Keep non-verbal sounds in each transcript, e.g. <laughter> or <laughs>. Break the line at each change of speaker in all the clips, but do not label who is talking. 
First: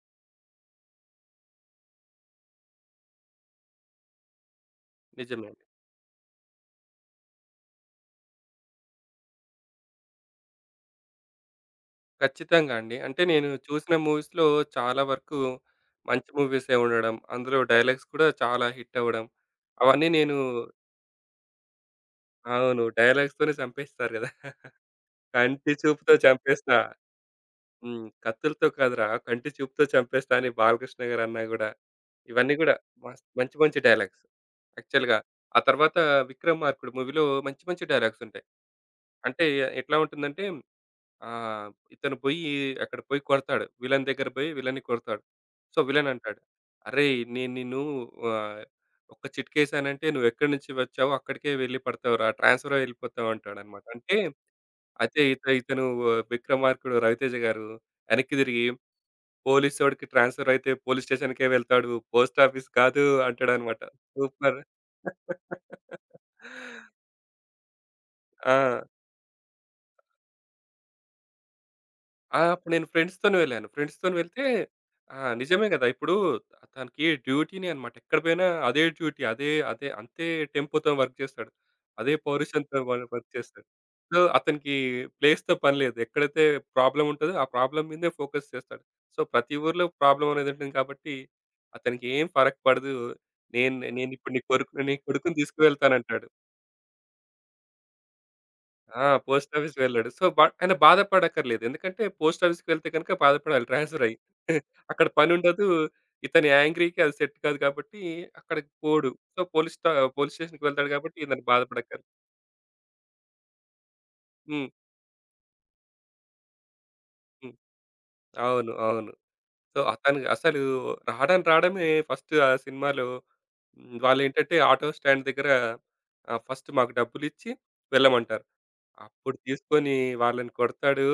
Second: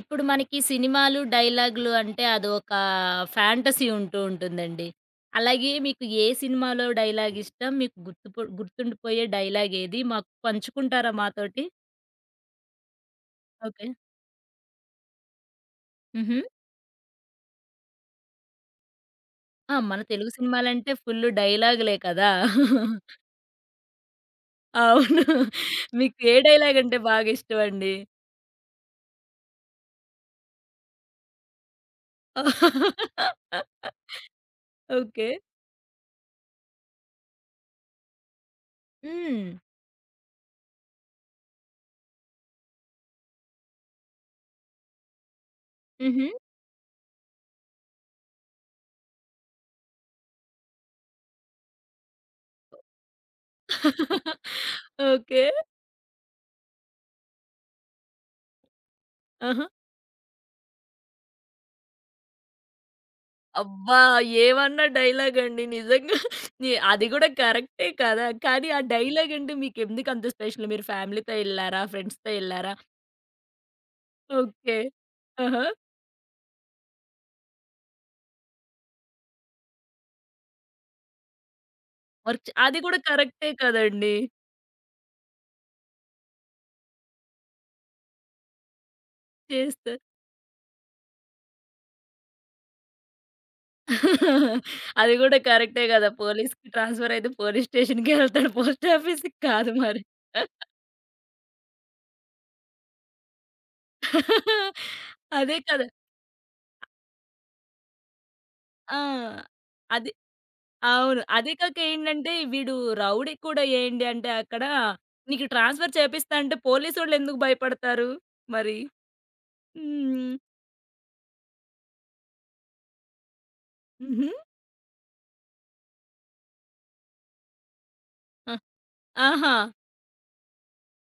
ఇప్పుడు మనకి సినిమాలు, డైలాగులు అంటే అదొక ఫ్యాంటసీ ఉంటూ ఉంటుందండి.
నిజమే అండి.
అలాగే మీకు ఏ సినిమాలో డైలాగ్ ఇష్టం? మీకు గుర్తుండిపోయే డైలాగ్ ఏది? మాకు పంచుకుంటారా మాతోటి?
ఖచ్చితంగా అండి. అంటే నేను
ఓకే.
చూసిన మూవీస్‌లో చాలా వరకు మంచి
హుహు.
మూవీసే ఉండడం. అందులో డైలాగ్స్ కూడా చాలా హిట్ అవ్వడం.
ఆ! మన
అవన్నీ
తెలుగు
నేను
సినిమాలంటే ఫుల్లు డైలాగులే కదా!
అవును.
<laughs>
డైలాగ్స్‌తోనే చంపేస్తారు గదా! <laughs>
అవును.
కంటి చూపుతో
మీకు ఏ
చంపేస్తా.
డైలాగ్ అంటే బాగా ఇష్టమండి?
హ్మ్. కత్తులతో కాదురా కంటి చూపుతో చంపేస్తా అని 'బాలకృష్ణ' గారు అన్నా గూడా ఇవన్నీ గూడా మస్త్ మంచి మంచి డైలాగ్స్ యాక్చువల్‌గా.
ఓకే.
ఆ తర్వాత 'విక్రమార్కుడు' మూవీలో మంచి మంచి డైలాగ్స్ ఉంటాయి. అంటే
హ్మ్.
ఎట్లా ఉంటుందంటే, ఆ, ఇతను పోయి అక్కడ పోయి కొడతాడు. విలన్ దగ్గర పోయి విలన్‌ని కొడతాడు. సో, విలన్
హుహు.
అంటాడు, "అరేయ్! నేను నిన్ను, ఆహ్, ఒక్క చిటికేసానంటే నువ్వెక్కడి నుంచి వచ్చావో అక్కడికే వెళ్లి పడతావురా! ట్రాన్స్‌ఫర్ అయి వెళ్ళిపోతావు" అంటాడన్నమాట. అంటే అయితే
ఓకే.
ఇతను, ఆ, విక్రమార్కుడు రవితేజ గారు వెనక్కి తిరిగి
ఆహా!
పోలీసోడికి ట్రాన్స్‌ఫర్ అయితే పోలీస్ స్టేషన్‌కే వెళ్తాడు. పోస్ట్ ఆఫీస్ కాదు అంటాడన్నమాట.
అబ్బా!
సూపర్!
ఏమన్నా డైలాగ్ అండి నిజంగా.
<laughs>
అది గూడా కరెక్టే కదా! కానీ ఆ
ఆ!
డైలాగ్ అంటే మీకెందుకంత స్పెషల్? మీరు ఫ్యామిలీతో ఎళ్లారా? ఫ్రెండ్స్‌తో
ఆ! అప్పుడు
ఎళ్లారా?
నేను ఫ్రెండ్స్‌తోనే వెళ్ళాను. ఫ్రెండ్స్‌తోని వెళ్తే
ఓకే.
ఆ!
ఆహా!
నిజమే గదా! ఇప్పుడు తనకి డ్యూటీనే అన్నమాట. ఎక్కడ పోయినా అదే డ్యూటీ. అదే అదే అంతే టెంపోతో వర్క్ చేస్తాడు. అదే పౌరుషంతో
అది గూడా
వర్క్ వర్క్
కరెక్టే
చేస్తాడు.
కదండీ!
సో, అతనికి ప్లేస్‌తో పని లేదు. ఎక్కడైతే ప్రాబ్లమ్ ఉంటదో ఆ ప్రాబ్లమ్ మీదే ఫోకస్ చేస్తాడు. సో, ప్రతి ఊర్లో
చేస్తే.
ప్రాబ్లమ్ అనేది ఉంటుంది కాబట్టి అతనికి ఏం ఫరక్ పడదు. నేనిప్పుడు నీ కొడుకు నీ
<laughs> అది
కొడుకుని
గూడా కరెక్టే గదా!
తీసుకువెళ్తానంటాడు.
పోలీస్‌కి ట్రాన్స్‌ఫర్ అయితే పోలీస్ స్టేషన్‌కెళ్తాడు. పోస్ట్
ఆ!
ఆఫీస్‌కి
పోస్ట్
కాదు
ఆఫీస్‌కి
మరి.
వెళ్ళాడు. సో, ఆయన బాధపడక్కర్లేదు. ఎందుకంటే పోస్ట్ ఆఫీస్‌కి వెళ్తే గనుక బాధపడాలి ట్రాన్స్‌ఫర్ అయ్యి. <laughs>
<laughs>
అక్కడ
అదే
పనుండదు.
కదా!
ఇతని యాంగ్రీకి అది సెట్ కాదు కాబట్టి అక్కడికి
ఆ!
పోడు. సో,
అది
పోలీస్ స్టేషన్‌కి వెళ్తాడు కాబట్టి
అవును.
ఇతను
అదే కాక
బాధపడక్కర్లేదు.
ఏంటంటే వీడు రౌడీ కూడా ఏంటి అంటే అక్కడ
హ్మ్.
నీకు ట్రాన్స్‌ఫర్ చేపిస్తా అంటే పోలీసోళ్ళెందుకు
హ్మ్.
భయపడతారు
అవును,
మరి?
అవును. సో, అతను
హ్మ్.
అసలు రాడమే ఫస్ట్ ఆ సినిమాలో. హ్మ్.
హుహు.
వాళ్ళేంటంటే ఆటో స్టాండ్ దగ్గర, ఆహ్, ఫస్ట్ మాకు డబ్బులిచ్చి వెళ్ళమంటారు.
ఆ!
అప్పుడు
ఆహా!
తీసుకొని వాళ్ళని కొడతాడు.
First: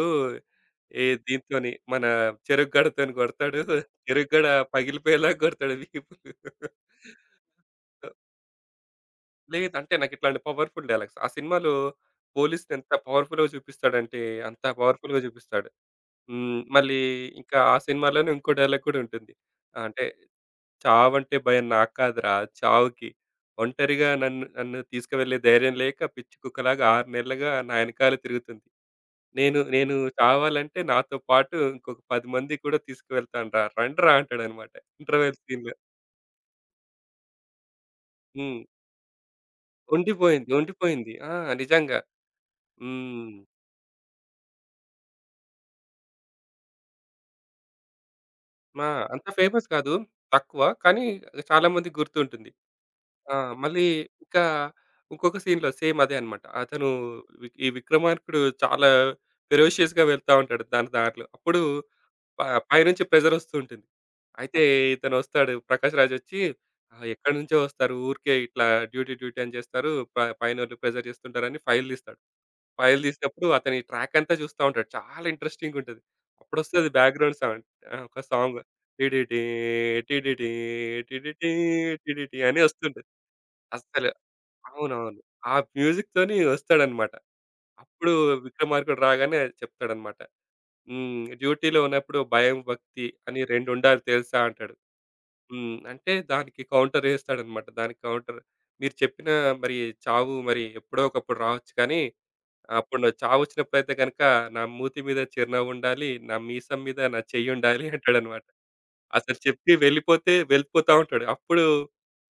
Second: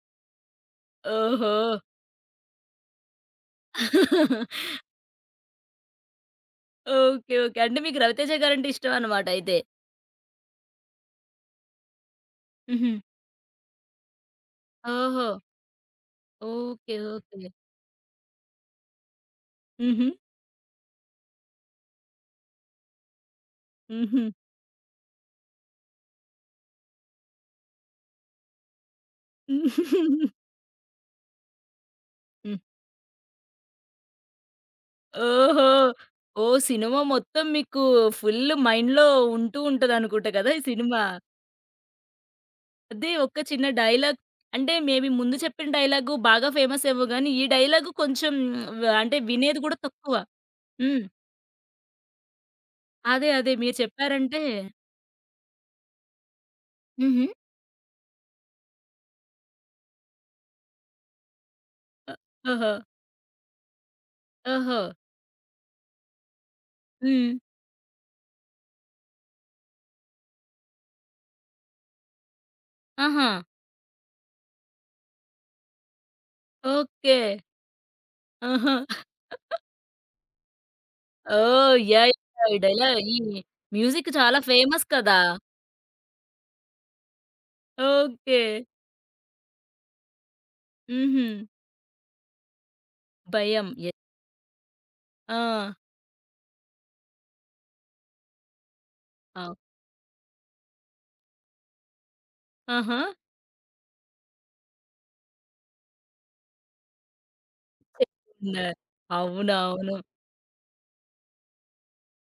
ఏ
ఓహో!
దీంతోని మన చెరకుగడతోని కొడతాడు. చెరకుగడ
<laughs>
పగిలిపోయేలాగా కొడతాడు వీపులు.
ఓకే. ఓకే. అంటే మీకు 'రవితేజ' గారంటే ఇష్టం అన్నమాట అయితే.
లేదు అంటే నాకిట్లాంటి పవర్‌ఫుల్ డైలాగ్స్. ఆ సినిమాలో పోలీస్‌ని ఎంత
హుహు.
పవర్‌ఫుల్‌గా చూపిస్తాడంటే అంత పవర్‌ఫుల్‌గా
ఓహో!
చూపిస్తాడు. హ్మ్.
ఓకే.
మళ్ళీ
ఓకే.
ఇంకా ఆ సినిమాలోనే ఇంకో డైలాగ్ కూడా ఉంటుంది. ఆ, అంటే
హుహు.
చావంటే భయం నాకు కాదురా చావుకి. ఒంటరిగా
హుహు.
నన్ను నన్ను తీసుకువెళ్ళే ధైర్యం లేక పిచ్చి కుక్కలాగా 6 నెలలుగా నా ఎనకాల తిరుగుతుంది. నేను నేను
హ్మ్. <laughs>
చావాలంటే నాతో పాటు ఇంకొక 10 మంది కూడా తీసుకువెళ్తాను రా. రండ్రా అంటాడనమాట. ఇంటర్వెల్
ఓహో!
సీన్‌లో.
ఓహ్! సినిమా మొత్తం మీకు ఫుల్
హ్మ్.
మైండ్‌లో ఉంటూ ఉంటదనుకుంట
ఉండిపోయింది.
కదా! ఈ సినిమా.
ఉండిపోయింది. ఆ! నిజంగా.
అదే
హ్మ్.
ఒక్క చిన్న డైలాగ్ అంటే మేబీ ముందు చెప్పిన డైలాగు బాగా ఫేమస్ ఏమో గానీ, ఈ డైలాగు కొంచెం
ఆ!
అంటే
అంత
వినేది
ఫేమస్
గూడా
కాదు.
తక్కువ.
తక్కువ.
హ్మ్.
కానీ చాలా మందికి గుర్తుంటుంది.
అదే.
ఆ!
అదే. మీరు
మళ్ళీ
చెప్పారంటే
ఇంకా ఇంకొక సీన్‌లో సేమ్ అదే అన్నమాట. అతను
హుహు.
ఈ విక్రమార్కుడు చాలా ఫెరోషియస్‌గా వెళ్తా ఉంటాడు దాని దారిలో. అప్పుడు
అ
ప
ఓహో!
పైనుంచి ప్రెషర్ వస్తూ ఉంటుంది. అయితే
ఓహో!
ఇతనొస్తాడు ప్రకాష్ రాజ్ వచ్చి, ఆహ్,
హ్మ్.
ఎక్కడి నుంచో వస్తారు. ఊరికే ఇట్లా డ్యూటీ, డ్యూటీ అని చేస్తారు. పైనోళ్ళు ప్రెషర్ చేస్తుంటారని ఫైల్ తీస్తాడు. ఫైల్
ఆహా!
తీసినప్పుడు అతని ట్రాక్ అంతా చూస్తా ఉంటాడు. చాలా ఇంట్రెస్టింగ్‌గా ఉంటది. అప్పుడొస్తది
ఓకే.
Background sound. ఆ! ఒక సాంగ్
ఆహా!
టిడిటీ, టిడిటీ, టిడిటీ,
ఓహ్! యాహ్!
టిడిటీ
యాహ్! ఈ
అని
డైలాగ్
వస్తుంటది.
ఈ
అస్సలు
మ్యూజిక్ చాలా ఫేమస్ కదా!
అవునవును. ఆ మ్యూజిక్‌తోని వస్తాడన్నమాట. అప్పుడు
ఓకే.
విక్రమార్కుడు రాగానే చెప్తాడన్నమాట. హ్మ్.
హుహు.
డ్యూటీలో ఉన్నప్పుడు భయం, భక్తి అని
భయం. యెస్.
రెండుండాలి తెలుసా అంటాడు.
ఆ!
హ్మ్. అంటే దానికి కౌంటర్ ఏస్తాడనమాట. దానికి కౌంటర్ మీరు చెప్పిన
అవ్
మరి చావు మరి ఎప్పుడో ఒకప్పుడు రావచ్చు కానీ,
ఆహా!
అప్పుడు చావొచ్చినప్పుడైతే గనక నా మూతి మీద చిరునవ్వుండాలి, నా మీసం మీద నా చెయ్యుండాలి అంటాడనమాట.
చెప్తున్నారు.
అసలు చెప్పి
అవునవును.
వెళ్ళిపోతే వెళ్ళిపోతా ఉంటాడు. అప్పుడు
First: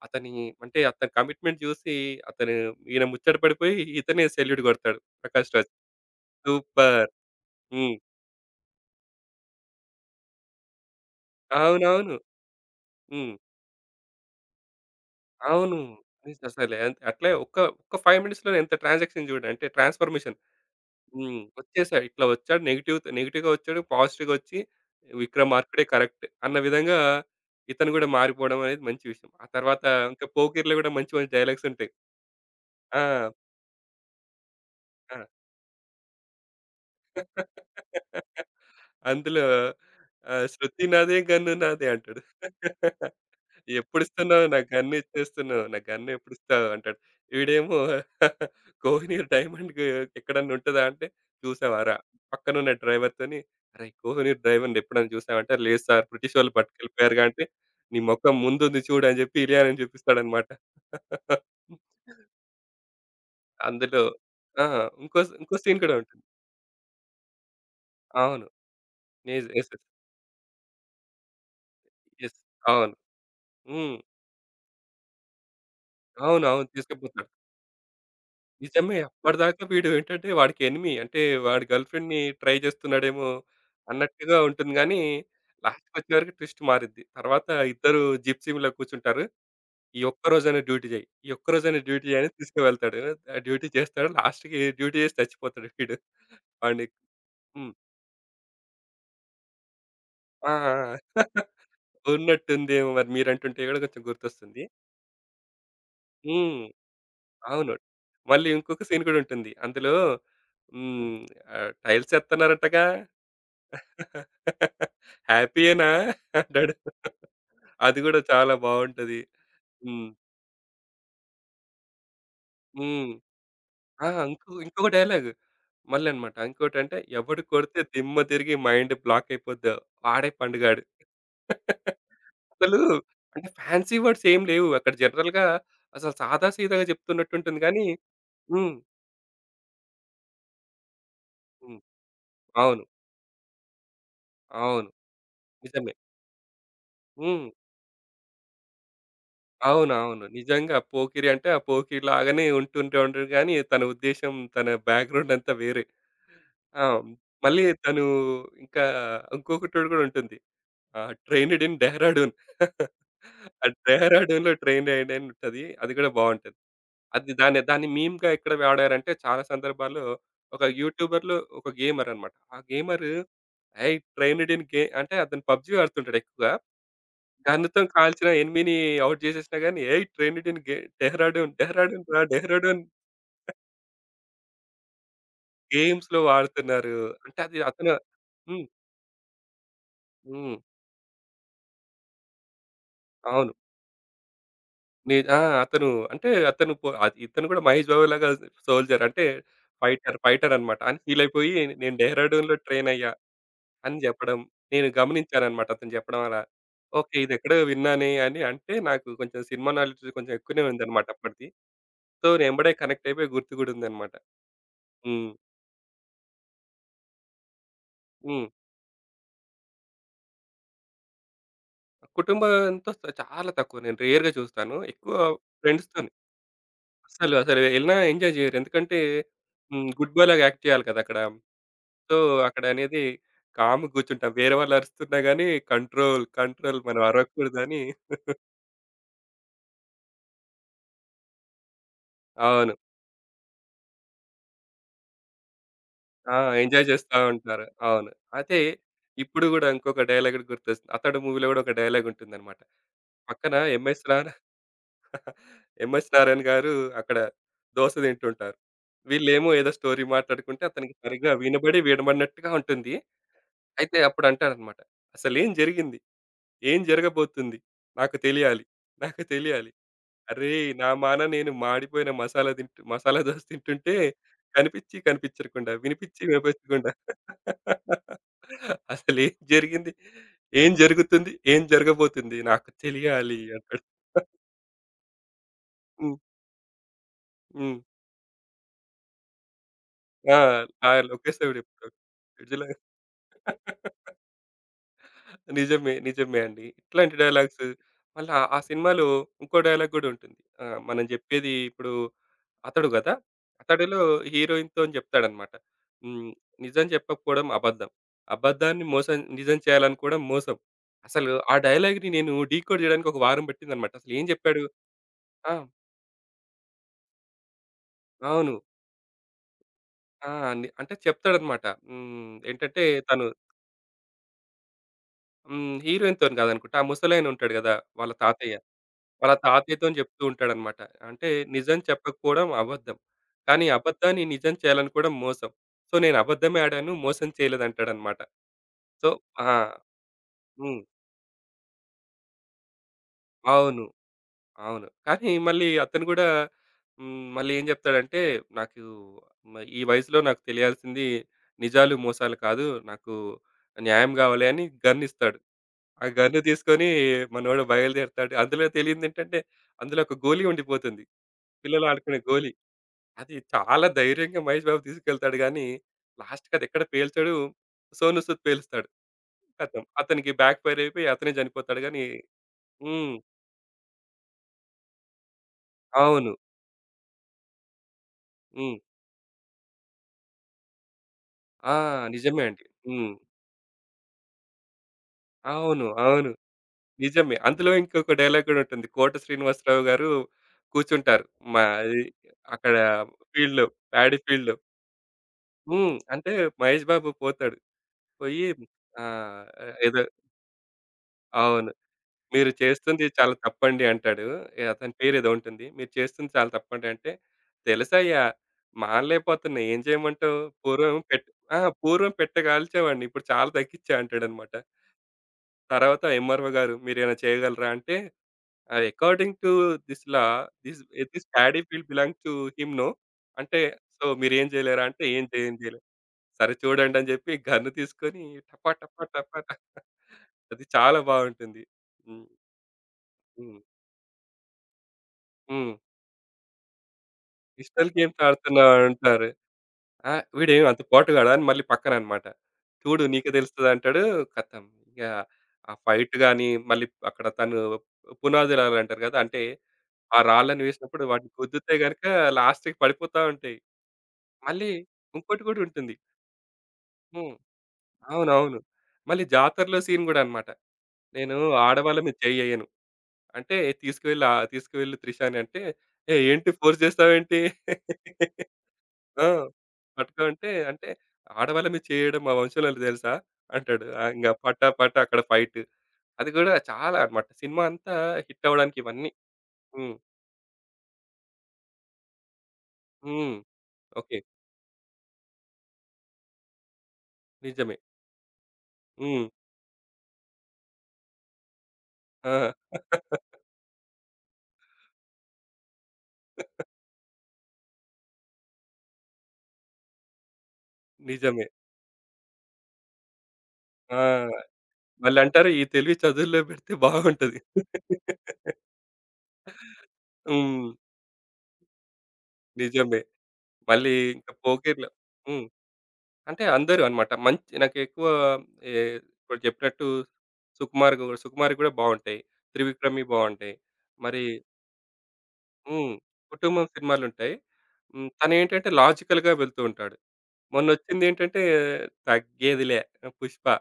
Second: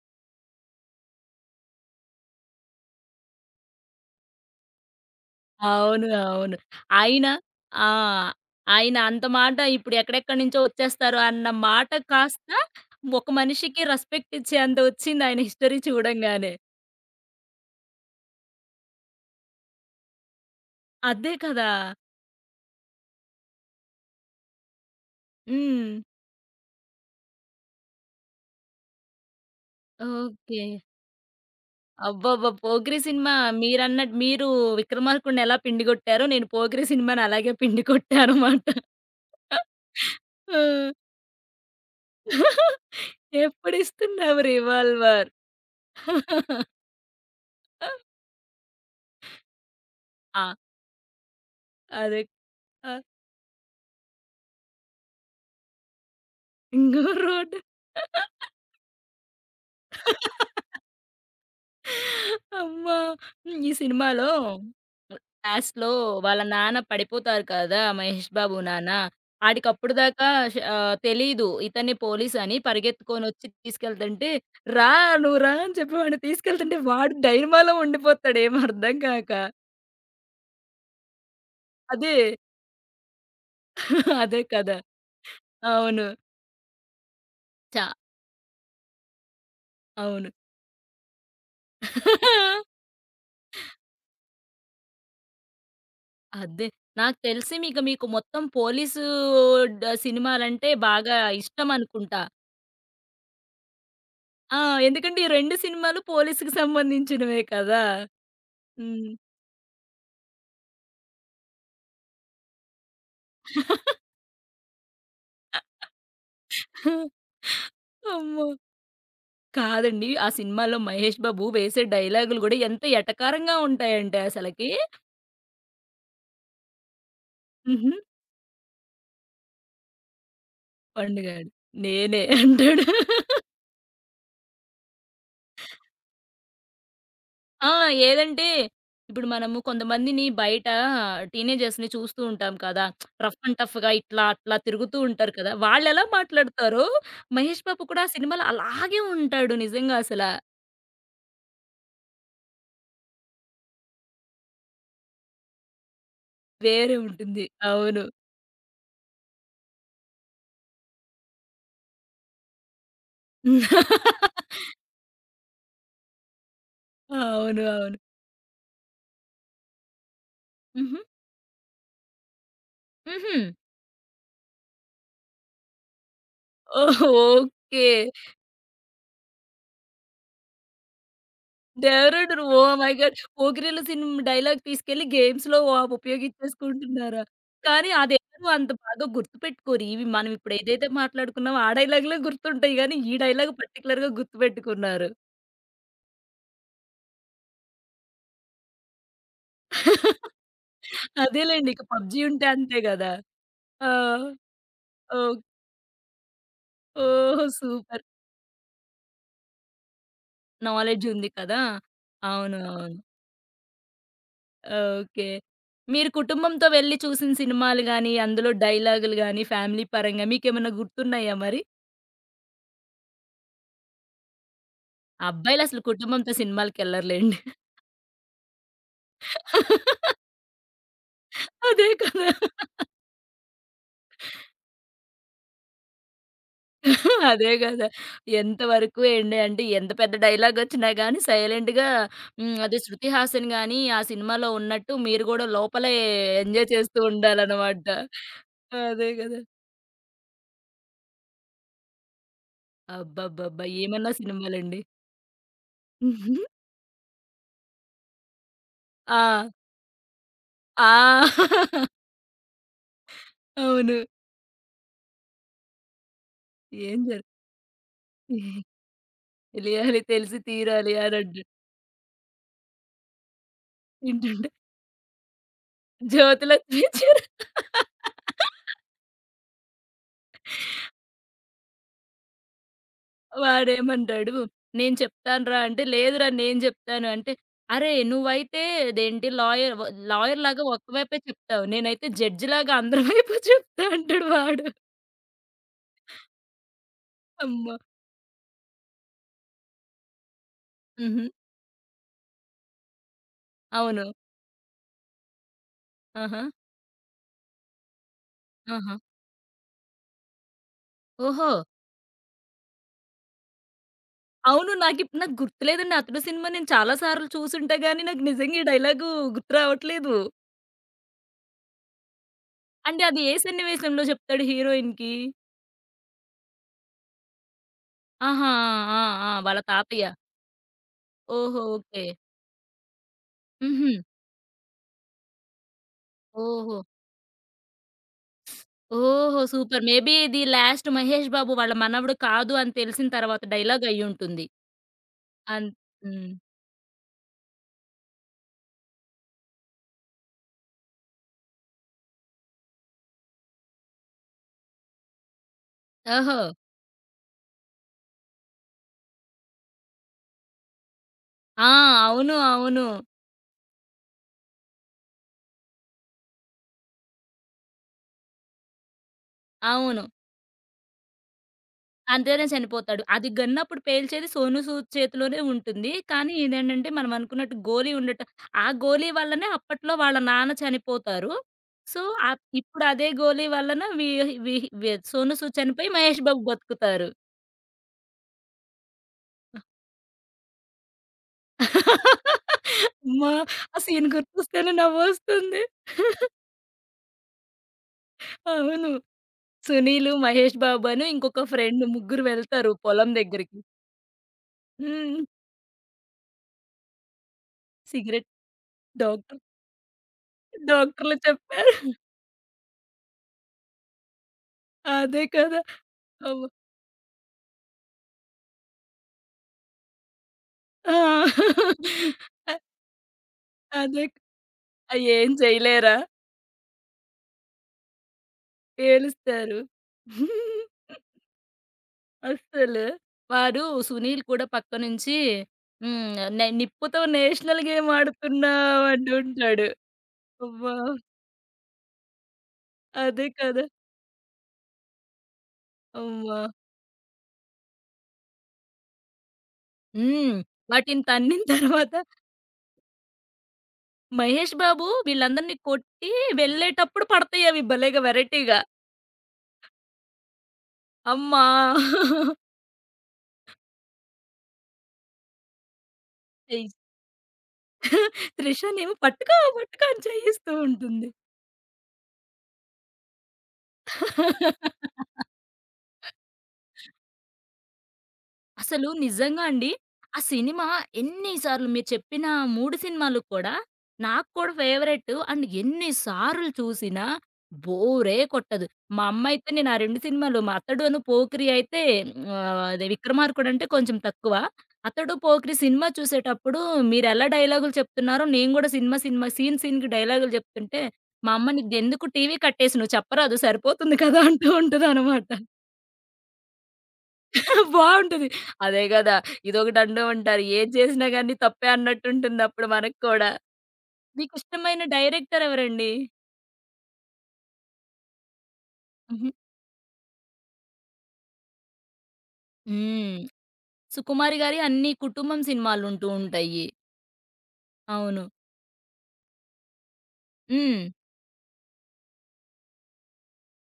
అతని, అంటే అతని కమిట్మెంట్ చూసి అతను ఈయన ముచ్చట పడిపోయి ఇతనే సెల్యూట్ కొడతాడు 'ప్రకాష్ రాజ్'.
అవును. అవును.
సూపర్!
ఆయన ఆ!
హ్మ్.
ఆయన అంత మాట ఇప్పుడు ఎక్కడెక్కడి నుంచో వచ్చేస్తారు అన్న మాట
అవునవును.
కాస్త ఒక
హ్మ్.
మనిషికి రెస్పెక్ట్ ఇచ్చేంత వచ్చింది ఆయన
అవును.
హిస్టరీ చూడంగానే.
అసలు అట్లే ఒక్క 5 మినిట్స్‌లోనే ఎంత ట్రాన్సాక్షన్ చూడండి. అంటే ట్రాన్స్‌ఫర్మేషన్.
అదే
హ్మ్.
కదా!
వచ్చేసాయి. ఇట్లా వచ్చాడు నెగెటివ్‌గా వచ్చాడు. పాజిటివ్‌గా వచ్చి విక్రమార్కుడే
హ్మ్.
కరెక్ట్ అన్న విధంగా ఇతను కూడా మారిపోవడం అనేది మంచి విషయం. ఆ తర్వాత ఇంకా
ఓకే.
పోకిరిలో కూడా మంచి మంచి డైలాగ్స్ ఉంటాయి.
అబ్బబ్బా! 'పోకిరి'
ఆ!
సినిమా మీరన్నట్టు మీరు
ఆ!
'విక్రమార్కుడిని' ఎలా పిండి కొట్టారో నేను 'పోకిరి' సినిమాని అలాగే పిండి
<laughs>
కొట్టానమాట.
అందులో, ఆహ్,
ఆ!
శృతి నాదే, గన్ను నాదే అంటాడు. <laughs>
ఎప్పుడిస్తున్నావు
ఎప్పుడిస్తున్నావు? నా గన్ను
రివాల్వర్?
ఇచ్చేస్తున్నావు. నా గన్ను ఎప్పుడిస్తావు అంటాడు. వీడేమో <laughs> కోహినూర్ డైమండ్‌కి ఎక్కడన్నా
ఆ!
ఉంటదా అంటే, చూసావారా?
అదే.
పక్కనున్న
ఆ!
డ్రైవర్‌తోని అరేయ్! కోహినూర్ డైమండ్ ఎప్పుడైనా చూసావా? అంటే, లేదు సార్ బ్రిటిష్ వాళ్ళు
ఇంగో
పట్టుకెళ్ళిపోయారుగా అంటే,
రోడ్.
నీ మొఖం ముందుంది చూడు అని చెప్పి ఇలియానాని చూపిస్తాడనమాట. <laughs>
అమ్మా! హ్మ్. ఈ
అందులో
సినిమాలో
ఆ! ఇంకో ఇంకో సీన్
లాస్ట్‌లో
కూడా ఉంటుంది.
వాళ్ళ నాన్న పడిపోతారు కదా! మహేష్
అవును.
బాబు నాన్న.
యెస్.
ఆడికి
యెస్.
అప్పటిదాకా తెలీదు ఇతనే పోలీస్
యెస్.
అని.
అవును.
పరిగెత్తుకొనొచ్చి
హ్మ్.
తీసుకెళ్తుంటే, "రా నువ్వు రా" అని చెప్పి వాడిని
అవును, అవును.
తీసుకెళ్తుంటే వాడు
తీసుకుపోతాడు.
డైనమాలో ఉండిపోతాడు ఏం
నిజమే.
అర్థం కాక.
అప్పటిదాకా వీడు ఏంటంటే వాడికి ఎనిమీ. అంటే వాడి గర్ల్
అదే.
ఫ్రెండ్‌ని ట్రై చేస్తున్నాడేమో అన్నట్టుగా
అదే
ఉంటుంది
కదా!
గానీ,
అవును.
లాస్ట్‌కొచ్చేవరకు ట్విస్ట్ మారిద్ది. తర్వాత
చా
ఇద్దరు జిప్సీలో కూర్చుంటారు. "ఈ ఒక్క రోజైనా డ్యూటీ చేయి. ఈ ఒక్క రోజైనా డ్యూటీ చేయి" అని
అవును.
తీసుకువెళ్తాడు. ఆ డ్యూటీ చేస్తాడు. లాస్ట్‌కి డ్యూటీ చేసి చచ్చిపోతాడు వీడు.
అదే.
వాడిని
నాకు తెలిసి
హ్మ్.
మీకు మొత్తం పోలీసు
ఆ!
సినిమాలంటే బాగా
<laughs> ఆ!
ఇష్టమనుకుంటా.
ఉన్నట్టుందేమో మరి మీరంటుంటే కూడా కొంచెం
ఆ!
గుర్తొస్తుంది.
ఎందుకంటే ఈ 2 సినిమాలు పోలీస్‌కి
హ్మ్.
సంబంధించినవే
అవును.
కదా!
మళ్ళీ ఇంకొక సీన్
హ్మ్.
కూడా ఉంటుంది. అందులో హ్మ్. ఆహ్, టైల్స్ ఎత్తన్నారంటగా?
<laughs>
హ్యాపీయేనా అంటాడు. అది గూడా
అమ్మో!
చాలా బావుంటది. హ్మ్.
కాదండి. ఆ సినిమాలో మహేష్ బాబు వేసే డైలాగులు గూడా ఎంత
హ్మ్.
ఎటకారంగా
ఆ!
ఉంటాయంటే అసలకి.
ఇంకొక డైలాగ్ మళ్ళీ అన్నమాట. ఇంకోటంటే ఎవడు కొడితే
హుహు.
దిమ్మ తిరిగి మైండ్ బ్లాక్ అయిపోద్దో వాడే పండుగాడు.
పండుగాడు నేనే
అసలు
అంటాడు.
అంటే ఫ్యాన్సీ వర్డ్స్ ఏం లేవు. అక్కడ జనరల్‌గా అసలు సాదా సీదాగా చెప్తున్నట్టుంటుంది
ఆ!
గానీ
ఏదంటే,
హ్మ్.
ఇప్పుడు మనము కొంతమందిని బయట
హ్మ్.
టీనేజర్స్‌ని చూస్తూ ఉంటాం
అవును,
కదా! రఫ్ అండ్ టఫ్‌గా ఇట్లా, అట్లా
అవును.
తిరుగుతూ ఉంటారు కదా!
నిజమే.
వాళ్ళెలా మాట్లాడతారో,
హ్మ్.
మహేష్ బాబు కూడా ఆ సినిమాలో అలాగే ఉంటాడు నిజంగా
అవునవును.
అసల.
నిజంగా పోకిరి అంటే, ఆ పోకిరి లాగానే ఉంటుంటే ఉంటాడు గానీ, తన ఉద్దేశ్యం, తన బ్యాక్‌గ్రౌండ్ అంతా వేరే. ఆ!
వేరే ఉంటుంది.
మళ్ళీ
అవును.
తను ఇంకా ఇంకొకటోడు గూడా ఉంటుంది. ఆహ్, ట్రైన్‌డ్ ఇన్ డెహ్రాడూన్. <laughs> ఆ డెహ్రాడూన్‌లో
<laughs>
ట్రైన్‌డ్ అయ్యాడు అని ఉంటది. అది గూడా బావుంటది. అది
అవును.
దాన్ని
అవును.
మీమ్‌గా ఎక్కడ వాడారంటే, చాలా సందర్భాల్లో ఒక
హుహు.
యూట్యూబర్‌లు, ఒక గేమర్ అన్నమాట. ఆ గేమరు,
హుహు.
"ఏయ్! ట్రైన్‌డ్ ఇన్ గే" అంటే అతను పబ్‌జీ ఆడుతుంటాడు ఎక్కువగా.
ఓహ్! ఓకే.
గన్నుతోని కాల్చిన ఎనిమిని ఔట్ జేసేసినా గాని, "ఏయ్! ట్రెండిటిన్ గే డెహ్రాడూన్, డెహ్రాడూన్ రా
ఓ
డెహ్రాడూన్
మై గాడ్! 'పోకిరిల్లు' సినిమా డైలాగ్ తీసుకెళ్ళి గేమ్స్‌లో
గేమ్స్‌లో వాడుతున్నారు."
ఉపయోగించేసుకుంటున్నారా?
అంటే అది
కానీ
అతను
అదెవరు
హ్మ్.
అంత బాగా గుర్తుపెట్టుకోరు. ఇవి మనం
హ్మ్.
ఇప్పుడు ఏదైతే మాట్లాడుకున్నామో ఆ డైలాగులే గుర్తుంటాయి గానీ, ఈ
అవును.
డైలాగ్ పర్టిక్యులర్‌గా గుర్తుపెట్టుకున్నారు.
ఆ! అతను అంటే అతను ఆహ్, ఇతను కూడా 'మహేష్ బాబు' లాగా సోల్జర్ అంటే ఫైటర్ అన్నమాట. అని ఫీల్ అయిపోయి
అదేలెండి. ఇక
నేను
'పబ్‌జీ' ఉంటే
డెహ్రాడూన్‌లో
అంతే
ట్రైన్ అయ్యా
గదా! ఆ!
అని చెప్పడం. నేను
ఓహ్!
గమనించానన్నమాట అతను చెప్పడం అలా. ఓకే.
ఓహ్!
ఇదెక్కడో
సూపర్.
విన్నానే అని అంటే నాకు కొంచెం సినిమా నాలెడ్జ్ కొంచెం ఎక్కువనే
నాలెడ్జ్
ఉందన్నమాట
ఉంది
అప్పటిది.
కదా!
సో, నేను ఎంబడే
అవునవును.
కనెక్ట్ అయిపోయి గుర్తు కూడా ఉందన్నమాట.
ఓకే.
హ్మ్.
మీరు కుటుంబంతో వెళ్లి చూసిన సినిమాలు గాని,
హ్మ్.
అందులో డైలాగులు గాని, ఫ్యామిలీ పరంగా మీకేమన్నా గుర్తున్నాయా మరి?
కుటుంబంతో చాలా తక్కువ. నేను రేర్‌గా చూస్తాను. ఎక్కువ
అబ్బాయిలసలు
ఫ్రెండ్స్‌తోని.
కుటుంబంతో
అస్సలు,
సినిమాలకెళ్ళరులెండి.
అసలు ఎళ్ళినా ఎంజాయ్ చేయరు. ఎందుకంటే హ్మ్. గుడ్ బాయ్ లాగా యాక్ట్ చేయాలి కదా! అక్కడ.
అదే
సో,
కదా!
అక్కడ అనేది కామ్‌గా కూర్చుంటాం. వేరే వాళ్ళు అరుస్తున్నా గాని కంట్రోల్ మనం
అదే
అరవకూడదని
కదా! ఎంతవరకు ఏండి అంటే ఎంత పెద్ద డైలాగొచ్చినా గానీ సైలెంట్‌గా హ్మ్.
అవును.
అదే 'శృతి హాసన్' గాని ఆ సినిమాలో ఉన్నట్టు మీరు గూడా లోపలే
ఆ!
ఎంజాయ్
ఎంజాయ్
చేస్తూ
చేస్తా ఉంటారు.
ఉండాలనమాట.
అవును. అయితే
అదే గదా!
ఇప్పుడు గూడా ఇంకొక డైలాగ్ గుర్తొస్తుంది. 'అతడు' మూవీలో గూడా ఒక డైలాగ్ ఉంటుందన్నమాట. పక్కన
అబ్బబ్బబ్బా! ఏమన్నా సినిమాలండి.
ఎంఎస్ నారాయణ గారు అక్కడ దోస తింటుంటారు.
ఆ!
వీళ్ళేమో ఏదో స్టోరీ మాట్లాడుకుంటే
ఆ!
అతనికి సరిగ్గా వినబడి, వినబడినట్టుగా ఉంటుంది. అయితే
అవును.
అప్పుడు అంటాడన్నమాట. "అసలేం జరిగింది? ఏం
ఏం జరు
జరగబోతుంది? నాకు తెలియాలి. నాకు తెలియాలి.
తెలియాలి తెలిసి
అరేయ్! నా
తీరాలి
మాన
అనంటు
నేను మాడిపోయిన మసాలా దోస తింటుంటే
ఏంటంటే
కనిపిచ్చి కనిపించకుండా, వినిపిచ్చి వినిపించకుండా
'జ్యోతిలక్ష్మి' చీర.
<laughs> అసలేం జరిగింది? ఏం జరుగుతుంది? ఏం జరగబోతుంది? నాకు తెలియాలి" అంటాడు.
వాడేమంటాడు,
<laughs>
"నేను చెప్తానురా" అంటే,
హ్మ్.
"లేదురా నేను జెప్తాను" అంటే,
హ్మ్.
"అరే! నువ్వైతే అదేంటి
ఆ!
లాయర్‌లాగా ఒక
లాయర్‌లు
వైపే చెప్తావు.
ఒకేసావిడిప్పుడు.
నేనైతే
జడ్జి‌లా
జడ్జిలాగా అందరి వైపు చెప్తా"
<laughs>
అంటాడు వాడు.
నిజమే. నిజమే అండి. ఇట్లాంటి డైలాగ్స్
అమ్మో!
మళ్ళా ఆ సినిమాలో ఇంకో డైలాగ్ గూడా ఉంటుంది. ఆహ్, మనం
హుహు.
జెప్పేది ఇప్పుడు అతడు గదా! అతడులో
అవును.
హీరోయిన్‌తోని జెప్తాడనమాట. హ్మ్.
ఆహా!
నిజం జెప్పకపోవడం అబద్ధం. అబద్ధాన్ని
ఆహా!
మోసం నిజం చేయాలనుకోవడం మోసం. అసలు
ఓహో!
ఆ డైలాగ్‌ని నేను డీకోడ్ జేయడానికి ఒక వారం బట్టిందనమాట. అసలేం జెప్పాడు?
అవును. నాకు
ఆ!
గుర్తులేదండి. 'అతడు' సినిమా నేను చాలా సార్లు చూసుంటా గానీ, నాకు
అవును.
నిజంగా ఈ డైలాగు గుర్తు రావట్లేదు.
ఆ! అంటే చెప్తాడనమాట. హ్మ్. ఏంటంటే
అంటే అది
తను
ఏ సన్నివేశంలో చెప్తాడు హీరోయిన్‌కి?
హ్మ్. హీరోయిన్‌తోని గాదనుకుంటా. ఆ ముసలాయన ఉంటాడు గదా! వాళ్ళ
ఆహా!
తాతయ్య.
ఆ! ఆ!
వాళ్ళ
వాళ్ళ
తాతయ్యతోని
తాతయ్య.
జెప్తూ ఉంటాడనమాట. అంటే
ఓహో!
నిజం
ఓకే.
చెప్పకపోవడం అబద్ధం. కానీ
హుహు.
అబద్ధాన్ని నిజం చేయాలనుకోవడం మోసం. సో, నేను అబద్ధమే
ఓహో!
ఆడాను. మోసం చేయలేదంటాడనమాట. సో
ఓహో!
ఆ!
సూపర్. మేబీ ఇది
హ్మ్.
లాస్ట్ 'మహేష్ బాబు' వాళ్ళ మనవడు కాదు అని తెలిసిన తర్వాత
అవును,
డైలాగ్ అయ్యుంటుంది.
అవును. కానీ మళ్ళీ
అన్
అతను గూడా
హ్మ్.
హ్మ్. మళ్ళీ ఏం జెప్తాడంటే, నాకు ఈ వయసులో నాకు తెలియాల్సింది నిజాలు, మోసాలు కాదు. నాకు న్యాయం గావాలి అని గన్నిస్తాడు. ఆ
ఓహో!
గన్ను తీసుకొని మనోడు బయలుదేరుతాడు. అందులో తెలియనిదేంటంటే, అందులో ఒక గోలీ ఉండిపోతుంది.
ఆ!
పిల్లలు ఆడుకునే
అవును.
గోలీ.
అవును.
అది చాలా ధైర్యంగా మహేష్ బాబు తీసుకెళ్తాడు గానీ, లాస్ట్‌కి అదెక్కడ పేల్చడు. సోనూ సూద్ పేలుస్తాడు. ఖతం.
అవును.
అతనికి బ్యాక్ ఫైర్ అయిపోయి అతనే చనిపోతాడు గానీ
అంతేనే చనిపోతాడు.
హ్మ్.
అది గన్నప్పుడు పేల్చేది సోనూ సూద్ చేతిలోనే ఉంటుంది.
అవును.
కానీ ఇదేంటంటే మనం అనుకున్నట్టు గోలీ ఉండటం ఆ
హ్మ్.
గోలీ వల్లనే అప్పట్లో వాళ్ళ నాన్న చనిపోతారు.
ఆ!
సో,
నిజమే
ఆప్
అండి.
ఇప్పుడు అదే
హ్మ్.
గోలీ వలన వి వి వి సోనూ సూద్
అవును,
చనిపోయి మహేష్
అవును.
బాబు బతుకుతారు.
నిజమే. అందులో ఇంకొక డైలాగ్ గూడా ఉంటుంది. 'కోట శ్రీనివాసరావు' గారు కూర్చుంటారు. మా అది
<laughs>
అక్కడ
అమ్మా!
ఫీల్డ్‌లో,
ఆ సీన్
ప్యాడీ ఫీల్డ్‌లో.
గుర్తొస్తేనే నవ్వొస్తుంది.
హ్మ్. అంటే 'మహేష్ బాబు' పోతాడు. పోయి,
అవును.
ఆహ్, ఏదో
'సునీలు', 'మహేష్ బాబు' అను ఇంకొక
అవును.
ఫ్రెండ్ ముగ్గురు
మీరు
వెళ్తారు
చేస్తుంది
పొలం
చాలా
దగ్గరికి.
తప్పండి అంటాడు. అతని
హ్మ్.
పేరేదో ఉంటుంది. మీరు చేస్తుంది చాలా తప్పండి అంటే, తెలుసయ్యా
సిగరెట్ డాక్టర్
మానలేకపోతున్నా ఏం చేయమంటావు? పూర్వం
డాక్టర్లు
పెట్ ఆ!
చెప్పారు.
పూర్వం పెట్ట కాల్చేవాడిని. ఇప్పుడు చాలా తగ్గించా అంటాడనమాట.
అదే కదా!
తర్వాత
అవ్వ
ఎంఆర్‌ఓ గారు మీరేమైనా చేయగలరా? అంటే, ah, according to this law this
ah!
This paddy field belong to
uh
him no. అంటే
అదే
సో మీరేం చేయలేరా? అంటే ఏం
ఏం
చేయలే.
చేయలేరా?
సరే చూడండి అని జెప్పి గన్ను తీసుకొని టపా టపా టపా.
ఏలుస్తారు.
అది చాలా బావుంటుంది. హ్మ్.
అస్సలు.
హ్మ్.
వాడు 'సునీల్' కూడా పక్క నుంచి
హ్మ్.
హ్మ్. నిప్పుతో నేషనల్
"డిజిటల్
గేమ్
గేమ్స్ ఆడుతున్నావా"
ఆడుతున్నావు
అంటారు.
అంటుంటాడు.
"ఆ! వీడేం
అబ్బా!
అంత పోటుగాడా" అని మళ్ళీ పక్కననమాట. "చూడు
అదే
నీకే
కదా!
తెలుస్తది" అంటాడు. ఖతం. ఇగ ఆ ఫైట్
అమ్మా!
గాని, మళ్ళీ అక్కడ తను పునాది రాళ్ళంటారు గదా! అంటే ఆ
హ్మ్.
రాళ్ళని వేసినప్పుడు
వాటిని
వాటిని
తన్నిన
గుద్దుతే
తర్వాత
గనుక లాస్ట్‌కి పడిపోతా ఉంటాయి.
మహేష్
మళ్ళీ
బాబు
ఇంకోటి
వీళ్ళందరిని
గూడా ఉంటుంది.
కొట్టి వెళ్ళేటప్పుడు
హ్మ్.
పడతాయవి భలేగా వెరైటీగా.
అవునవును. మళ్ళీ జాతరలో సీన్ గూడా అన్నమాట. నేను
అమ్మా!
ఆడవాళ్ళ మీద చెయ్యెయ్యను. అంటే తీసుకువెళ్ళి త్రిషాని అంటే, "ఏయ్! ఏంటి
ఎయ్
ఫోర్స్ చేస్తావేంటి?"
త్రిషనేమో
ఆ!
పట్టుకో, పట్టుకో అని
పట్టుకో
చేయిస్తూ
అంటే
ఉంటుంది.
"ఆడవాళ్ళ మీద చేయడం మా వంశంలోనే తెలుసా?" అంటాడు. ఆ! ఇంగ పటా పటా అక్కడ ఫైట్. అది కూడా చాలా అన్నమాట. సినిమా అంతా హిట్ అవ్వడానికి
అసలు
ఇవన్నీ.
నిజంగా అండి.
హ్మ్.
ఆ సినిమా ఎన్ని సార్లు మీరు చెప్పిన 3 సినిమాలు
హ్మ్.
కూడా
ఓకే.
నాకు కూడా ఫేవరెట్. అండ్ ఎన్ని సార్లు చూసినా
నిజమే.
బోరే కొట్టదు. మా
హ్మ్.
అమ్మయితే నేను ఆ 2 సినిమాలు మా 'అతడును పోకిరి' అయితే
ఆ!
ఆహ్, అదే
<laughs>
'విక్రమార్కుడు' అంటే కొంచెం తక్కువ. 'అతడు పోకిరి' సినిమా చూసేటప్పుడు మీరెలా డైలాగులు చెప్తున్నారో నేను కూడా సినిమా సినిమా సీన్‌కి డైలాగులు చెప్తుంటే మా
నిజమే.
అమ్మ "నీదెందుకు టీవీ కట్టేసి నువ్వు చెప్పరాదు సరిపోతుంది కదా!"
ఆ!
అంటూ ఉంటదనమాట.
మళ్ళంటారు "ఈ తెలివి చదువుల్లో పెడితే బాగుంటది."
బావుంటది.
<laughs>
అదే గదా! ఇదొకటంటూ ఉంటారు.
హ్మ్.
ఏది చేసినా గాని తప్పే అన్నట్టుంటుందప్పుడు మనకు
నిజమే.
కూడా.
మళ్ళీ ఇంకా
మీకిష్టమైన
పోకిరిలో
డైరెక్టర్
హ్మ్.
ఎవరండి?
అంటే అందరూ అన్నమాట. మంచి నాకెక్కువ ఏ
హుహు.
ఇప్పుడు చెప్పినట్టు 'సుకుమార్‌వి' గూడా బావుంటాయి. 'త్రివిక్రమ్‌వి'
హ్మ్.
బావుంటాయి. మరి
'సుకుమారి' గారి అన్ని కుటుంబం
హ్మ్.
సినిమాలుంటూ
కుటుంబం
ఉంటాయి.
సినిమాలుంటాయి. హ్మ్.
అవును.
తనేంటంటే లాజికల్‌గా వెళ్తూ ఉంటాడు.
హ్మ్.
మొన్నొచ్చిందేంటంటే 'తగ్గేదిలే' 'పుష్ప'.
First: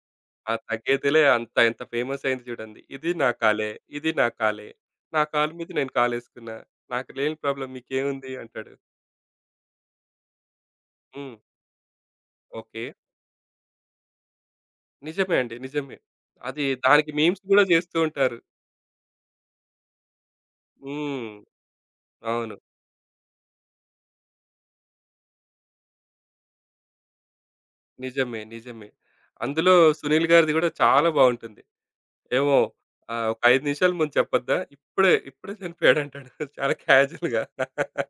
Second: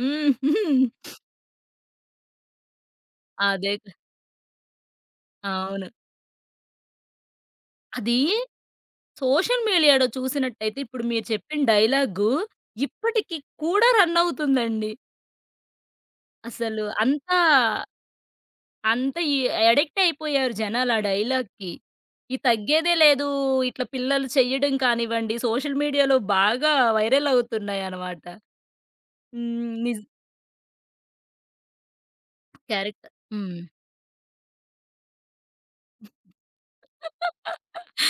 హ్మ్.
ఆ
<laughs>
'తగ్గేదిలే' అంత ఎంత ఫేమస్ అయింది చూడండి. ఇది నా కాలే,
అదే.
ఇది నా కాలే, నా కాలు మీద
అవును.
నేను కాలేసుకున్నా. నాకు లేని ప్రాబ్లమ్
అది
మీకేముంది అంటాడు.
సోషల్ మీడియాలో చూసినట్టయితే ఇప్పుడు మీరు
హ్మ్.
చెప్పిన డైలాగు
ఓకే.
ఇప్పటికి కూడా రన్ అవుతుందండి.
నిజమే అండి. నిజమే. అది
అసలు
దానికి
అంతా
మీమ్స్ గూడా జేస్తూ ఉంటారు.
అంత ఈ అడిక్ట్ అయిపోయారు జనాలు ఆ
హ్మ్.
డైలాగ్‌కి. ఇది
అవును.
తగ్గేదే లేదు. ఇట్లా పిల్లలు చెయ్యడం కానివ్వండి, సోషల్ మీడియాలో బాగా వైరల్ అవుతున్నాయనమాట.
నిజమే. నిజమే.
హ్మ్.
అందులో సునీల్ గారిది గూడా చాలా బావుంటుంది. ఏమో,
క్యారెక్టర్.
ఆహ్, ఒక
హ్మ్.
5 నిమిషాల ముందు చెప్పొద్దా? ఇప్పుడే చనిపోయాడంటాడు. <laughs> చాలా క్యాజువల్‌గా. <laughs>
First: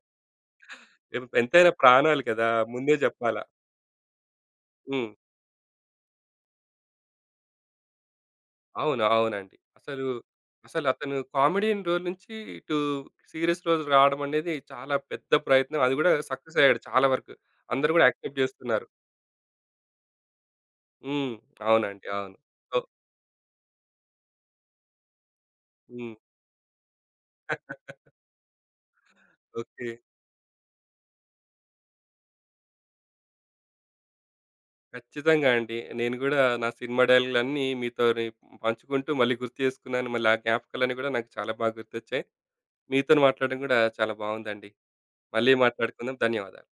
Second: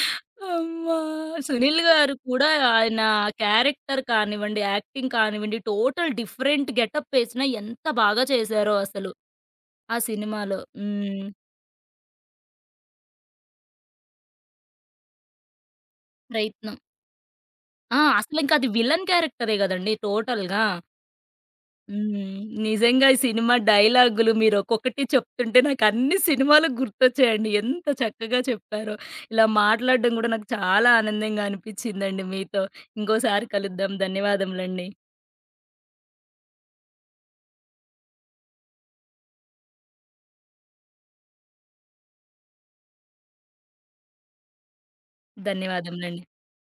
అమ్మా!
ఎంతైనా
'సునీల్' గారు
ప్రాణాలు కదా!
కూడా
ముందే
ఆయన
జెప్పాలా.
క్యారెక్టర్ కానివ్వండి,
హ్మ్.
యాక్టింగ్ కానివ్వండి టోటల్ డిఫరెంట్ గెటప్ వేసినా ఎంత బాగా చేశారో
అవును.
అసలు
అవునండి.
ఆ సినిమాలో.
అసలు అతను
హ్మ్.
కామెడీయన్ రోల్ నుంచి ఇటు సీరియస్ రోల్ రావడం అనేది చాలా పెద్ద ప్రయత్నం. అది గూడా సక్సెస్
ప్రయత్నం.
అయ్యాడు చాలా వరకు. అందరూ
ఆ!
గూడా యాక్సెప్ట్
అసలింక అది
జేస్తున్నారు.
విలన్ క్యారెక్టరే గదండీ టోటల్‌గా.
హ్మ్. అవునండి. అవును.
హ్మ్.
సో
నిజంగా ఈ సినిమా డైలాగులు మీరొక్కొక్కటి చెప్తుంటే
హ్మ్.
నాకన్ని సినిమాలు గుర్తొచ్చాయండి.
<laughs>
ఎంత చక్కగా చెప్పారో. ఇలా
ఓకే.
మాట్లాడడం గూడా నాకు చాలా ఆనందంగా అనిపిచ్చిందండి మీతో. ఇంకోసారి కలుద్దాం. ధన్యవాదములండి.
ఖచ్చితంగా అండి. నేను గూడా నా సినిమా డైలాగులన్నీ మీతోని పంచుకుంటూ మళ్ళీ గుర్తు చేసుకున్నాను. మళ్ళీ ఆ జ్ఞాపకాలన్నీ గూడా నాకు చాలా బాగా గుర్తొచ్చాయి. మీతోని మాట్లాడడం గూడా చాలా బావుందండి. మళ్ళీ మాట్లాడుకుందాం.
ధన్యవాదములండి.
ధన్యవాదాలు.